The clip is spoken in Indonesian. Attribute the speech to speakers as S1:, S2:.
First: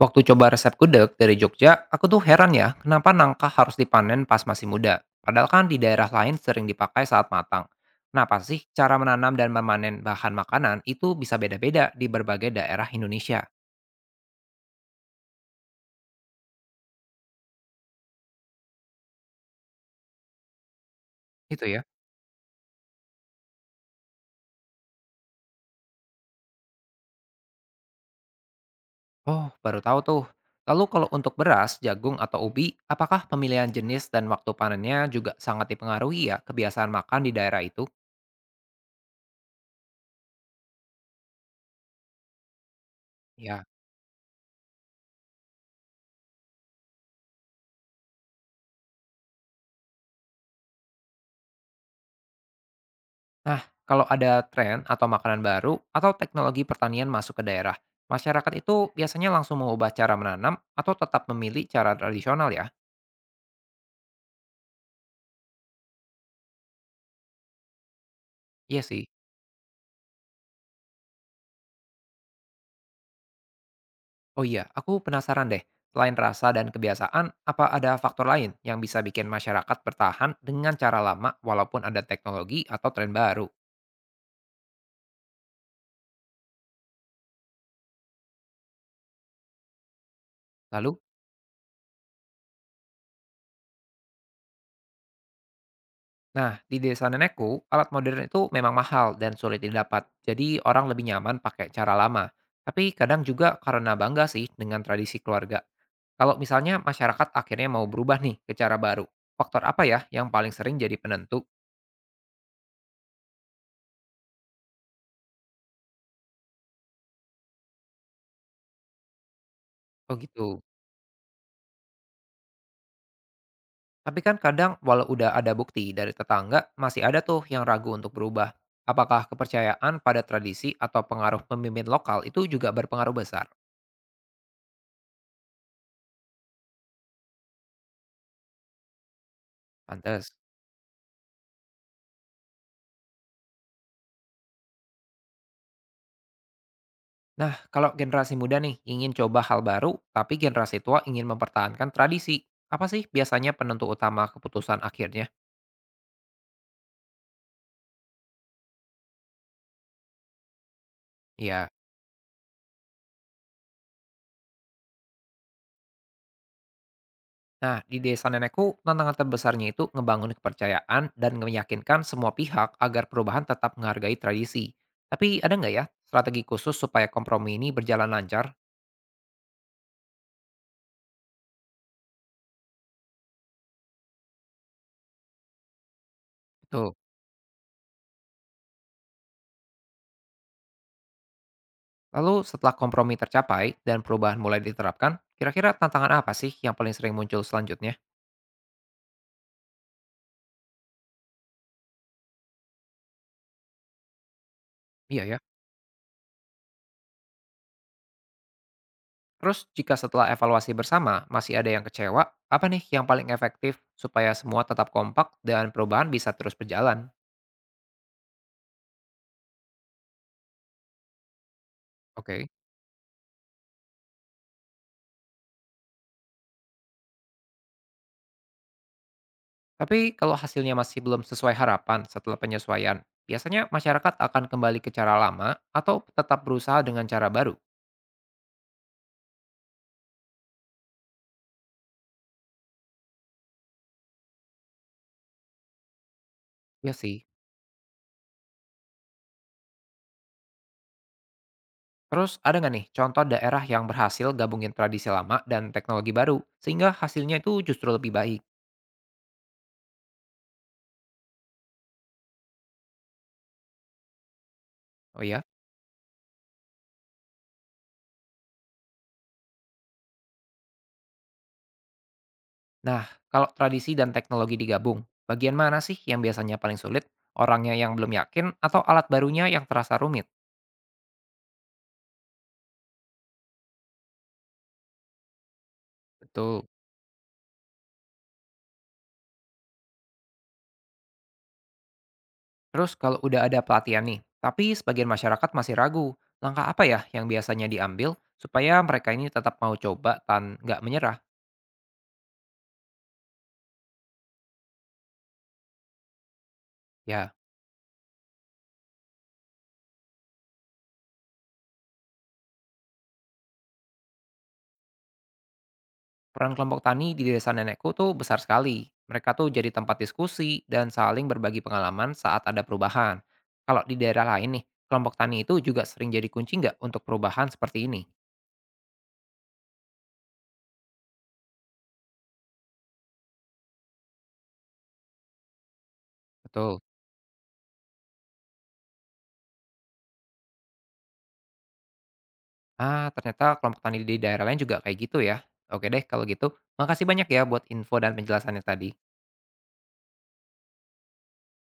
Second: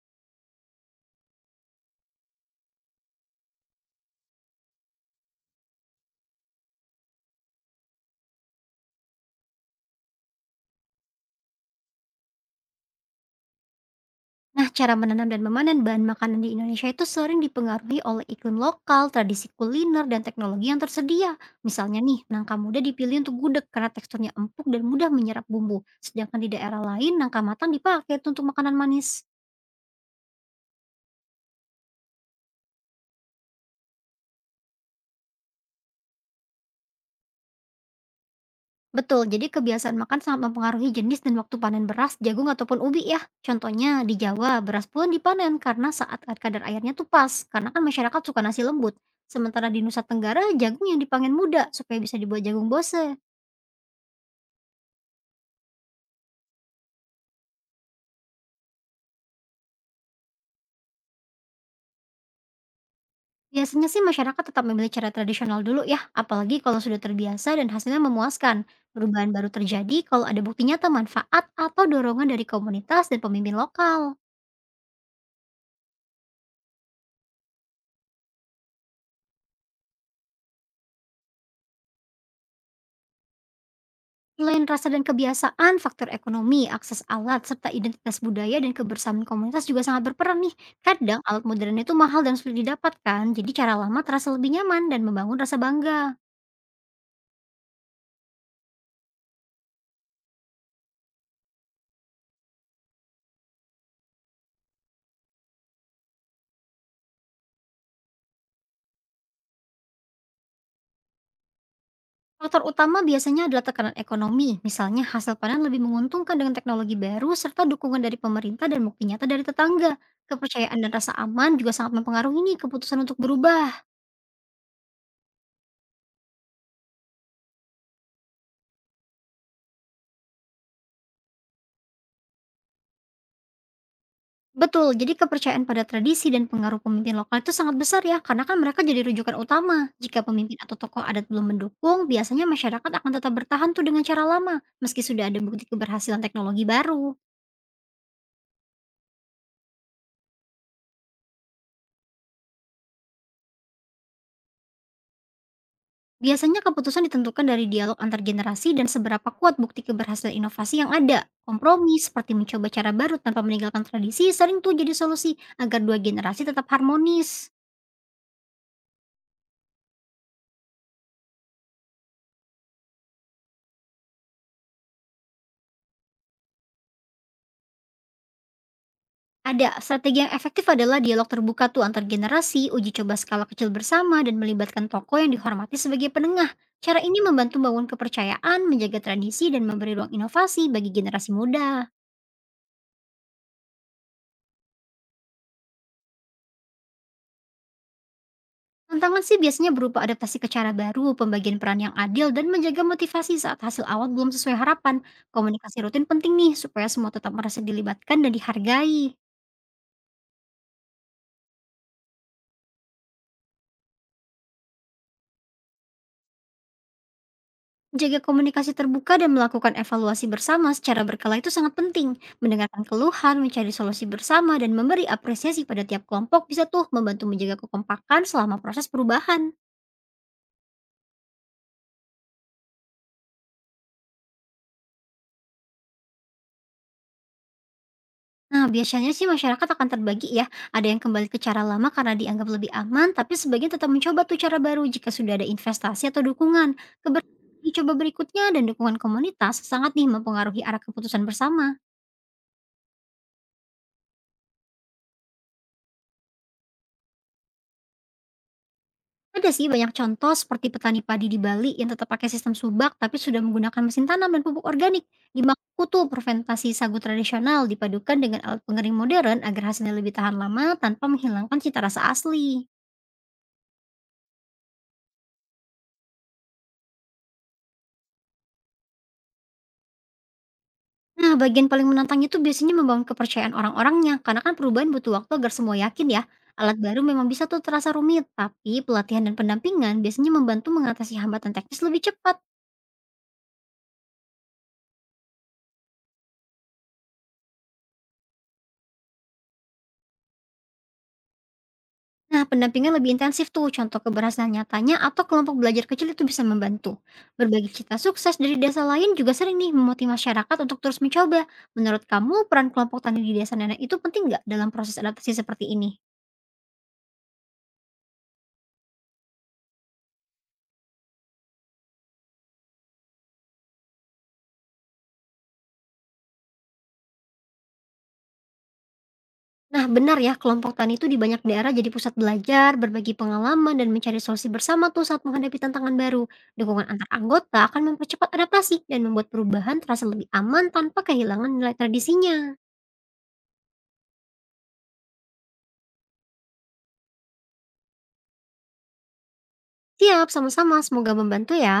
S1: Waktu coba resep gudeg dari Jogja, aku tuh heran ya, kenapa nangka harus dipanen pas masih muda? Padahal kan di daerah lain sering dipakai saat matang. Kenapa sih cara menanam dan memanen bahan makanan itu bisa beda-beda di berbagai daerah Indonesia?
S2: Nah, cara menanam dan memanen bahan makanan di Indonesia itu sering dipengaruhi oleh iklim lokal, tradisi kuliner, dan teknologi yang tersedia.
S1: Itu ya.
S2: Misalnya nih, nangka muda dipilih untuk gudeg karena teksturnya empuk dan mudah menyerap bumbu. Sedangkan di daerah lain, nangka matang dipakai untuk makanan manis.
S1: Oh, baru tahu tuh. Lalu kalau untuk beras, jagung, atau ubi, apakah pemilihan jenis dan waktu panennya juga sangat dipengaruhi ya kebiasaan makan di daerah itu?
S2: Betul, jadi kebiasaan makan sangat mempengaruhi jenis dan waktu panen beras, jagung, ataupun ubi ya.
S1: Ya.
S2: Contohnya, di Jawa, beras pun dipanen karena saat kadar airnya tuh pas, karena kan masyarakat suka nasi lembut. Sementara di Nusa Tenggara, jagung yang dipanen muda supaya bisa dibuat jagung bose.
S1: Nah, kalau ada tren atau makanan baru atau teknologi pertanian masuk ke daerah, masyarakat itu biasanya langsung mengubah cara menanam atau tetap memilih cara tradisional ya?
S2: Biasanya sih masyarakat tetap memilih cara tradisional dulu ya, apalagi kalau sudah terbiasa dan hasilnya memuaskan.
S1: Iya sih.
S2: Perubahan baru terjadi kalau ada bukti nyata manfaat atau dorongan dari komunitas dan pemimpin lokal.
S1: Oh iya, aku penasaran deh. Selain rasa dan kebiasaan, apa ada faktor lain yang bisa bikin masyarakat bertahan dengan cara lama walaupun ada teknologi atau tren baru?
S2: Selain rasa dan kebiasaan, faktor ekonomi, akses alat, serta identitas budaya dan kebersamaan komunitas juga sangat berperan nih.
S1: Lalu?
S2: Kadang alat modern itu mahal dan sulit didapatkan, jadi cara lama terasa lebih nyaman dan membangun rasa bangga.
S1: Nah, di desa nenekku, alat modern itu memang mahal dan sulit didapat. Jadi orang lebih nyaman pakai cara lama. Tapi kadang juga karena bangga sih dengan tradisi keluarga. Kalau misalnya masyarakat akhirnya mau berubah nih ke cara baru, faktor apa ya yang paling sering jadi penentu?
S2: Faktor utama biasanya adalah tekanan ekonomi, misalnya hasil panen lebih menguntungkan dengan teknologi baru serta dukungan dari pemerintah dan bukti nyata dari tetangga.
S1: Oh gitu.
S2: Kepercayaan dan rasa aman juga sangat mempengaruhi nih keputusan untuk berubah.
S1: Tapi kan kadang walau udah ada bukti dari tetangga, masih ada tuh yang ragu untuk berubah. Apakah kepercayaan pada tradisi atau pengaruh pemimpin lokal itu juga berpengaruh besar?
S2: Betul, jadi kepercayaan pada tradisi dan pengaruh pemimpin lokal itu sangat besar ya, karena kan mereka jadi rujukan utama. Jika
S1: Pantes.
S2: pemimpin atau tokoh adat belum mendukung, biasanya masyarakat akan tetap bertahan tuh dengan cara lama, meski sudah ada bukti keberhasilan teknologi baru.
S1: Nah, kalau generasi muda nih ingin coba hal baru, tapi generasi tua ingin mempertahankan tradisi, apa sih biasanya penentu utama keputusan akhirnya?
S2: Biasanya keputusan ditentukan dari dialog antar generasi dan seberapa kuat bukti keberhasilan inovasi yang ada.
S1: Iya.
S2: Kompromi seperti mencoba cara baru tanpa meninggalkan tradisi sering tuh jadi solusi agar dua generasi tetap harmonis.
S1: Nah, di desa nenekku, tantangan terbesarnya itu ngebangun kepercayaan dan meyakinkan semua pihak agar perubahan tetap menghargai tradisi. Tapi ada nggak ya strategi khusus supaya kompromi ini berjalan lancar?
S2: Ada strategi yang efektif adalah dialog terbuka tuh antar generasi, uji coba skala kecil bersama dan melibatkan tokoh yang dihormati sebagai penengah.
S1: Betul.
S2: Cara ini membantu membangun kepercayaan, menjaga tradisi dan memberi ruang inovasi bagi generasi muda.
S1: Lalu setelah kompromi tercapai dan perubahan mulai diterapkan, kira-kira tantangan apa sih yang paling sering muncul selanjutnya?
S2: Tantangan sih biasanya berupa adaptasi ke cara baru, pembagian peran yang adil, dan menjaga motivasi saat hasil awal belum sesuai harapan.
S1: Iya ya.
S2: Komunikasi rutin penting nih, supaya semua tetap merasa dilibatkan dan dihargai.
S1: Terus jika setelah evaluasi bersama masih ada yang kecewa, apa nih yang paling efektif supaya semua tetap kompak dan perubahan bisa terus berjalan?
S2: Jaga komunikasi terbuka dan melakukan evaluasi bersama secara berkala itu sangat penting.
S1: Oke.
S2: Mendengarkan keluhan, mencari solusi bersama, dan memberi apresiasi pada tiap kelompok bisa tuh membantu menjaga kekompakan selama proses perubahan.
S1: Tapi kalau hasilnya masih belum sesuai harapan setelah penyesuaian, biasanya masyarakat akan kembali ke cara lama atau tetap berusaha dengan cara baru?
S2: Nah, biasanya sih masyarakat akan terbagi ya. Ada yang kembali ke cara lama karena dianggap lebih aman, tapi sebagian tetap mencoba tuh cara baru jika sudah ada investasi atau dukungan.
S1: Iya sih.
S2: Keberanian coba berikutnya dan dukungan komunitas sangat nih mempengaruhi arah keputusan bersama.
S1: Terus ada nggak nih contoh daerah yang berhasil gabungin tradisi lama dan teknologi baru sehingga hasilnya itu justru lebih baik?
S2: Ada sih banyak contoh seperti petani padi di Bali yang tetap pakai sistem subak tapi sudah menggunakan mesin tanam dan pupuk organik.
S1: Oh
S2: Di
S1: ya?
S2: Maluku tuh fermentasi sagu tradisional dipadukan dengan alat pengering modern agar hasilnya lebih tahan lama tanpa menghilangkan cita rasa asli.
S1: Nah, kalau tradisi dan teknologi digabung, bagian mana sih yang biasanya paling sulit? Orangnya yang belum yakin atau alat barunya yang terasa rumit?
S2: Nah, bagian paling menantang itu biasanya membangun kepercayaan orang-orangnya, karena kan perubahan butuh waktu agar semua yakin ya.
S1: Betul.
S2: Alat baru memang bisa tuh terasa rumit, tapi pelatihan dan pendampingan biasanya membantu mengatasi hambatan teknis lebih cepat.
S1: Terus kalau udah ada pelatihan nih, tapi sebagian masyarakat masih ragu, langkah apa ya yang biasanya diambil supaya mereka ini tetap mau coba dan nggak menyerah?
S2: Nah, pendampingan lebih intensif tuh, contoh keberhasilan nyatanya atau kelompok belajar kecil itu bisa membantu.
S1: Ya,
S2: Berbagi cerita sukses dari desa lain juga sering nih memotivasi masyarakat untuk terus mencoba. Menurut kamu, peran kelompok tani di desa nenek itu penting nggak dalam proses adaptasi seperti ini?
S1: peran kelompok tani di desa nenekku tuh besar sekali. Mereka tuh jadi tempat diskusi dan saling berbagi pengalaman saat ada perubahan. Kalau di daerah lain nih, kelompok tani itu juga sering jadi kunci nggak untuk perubahan seperti ini?
S2: Nah, benar ya, kelompok tani itu di banyak daerah jadi pusat belajar, berbagi pengalaman, dan mencari solusi bersama tuh saat menghadapi tantangan baru.
S1: Betul.
S2: Dukungan antar anggota akan mempercepat adaptasi dan membuat perubahan terasa lebih aman tanpa kehilangan nilai tradisinya.
S1: Ah, ternyata kelompok tani di daerah lain juga kayak gitu ya. Oke deh kalau gitu, makasih banyak ya buat info dan penjelasannya tadi.
S2: Siap, sama-sama, semoga membantu ya.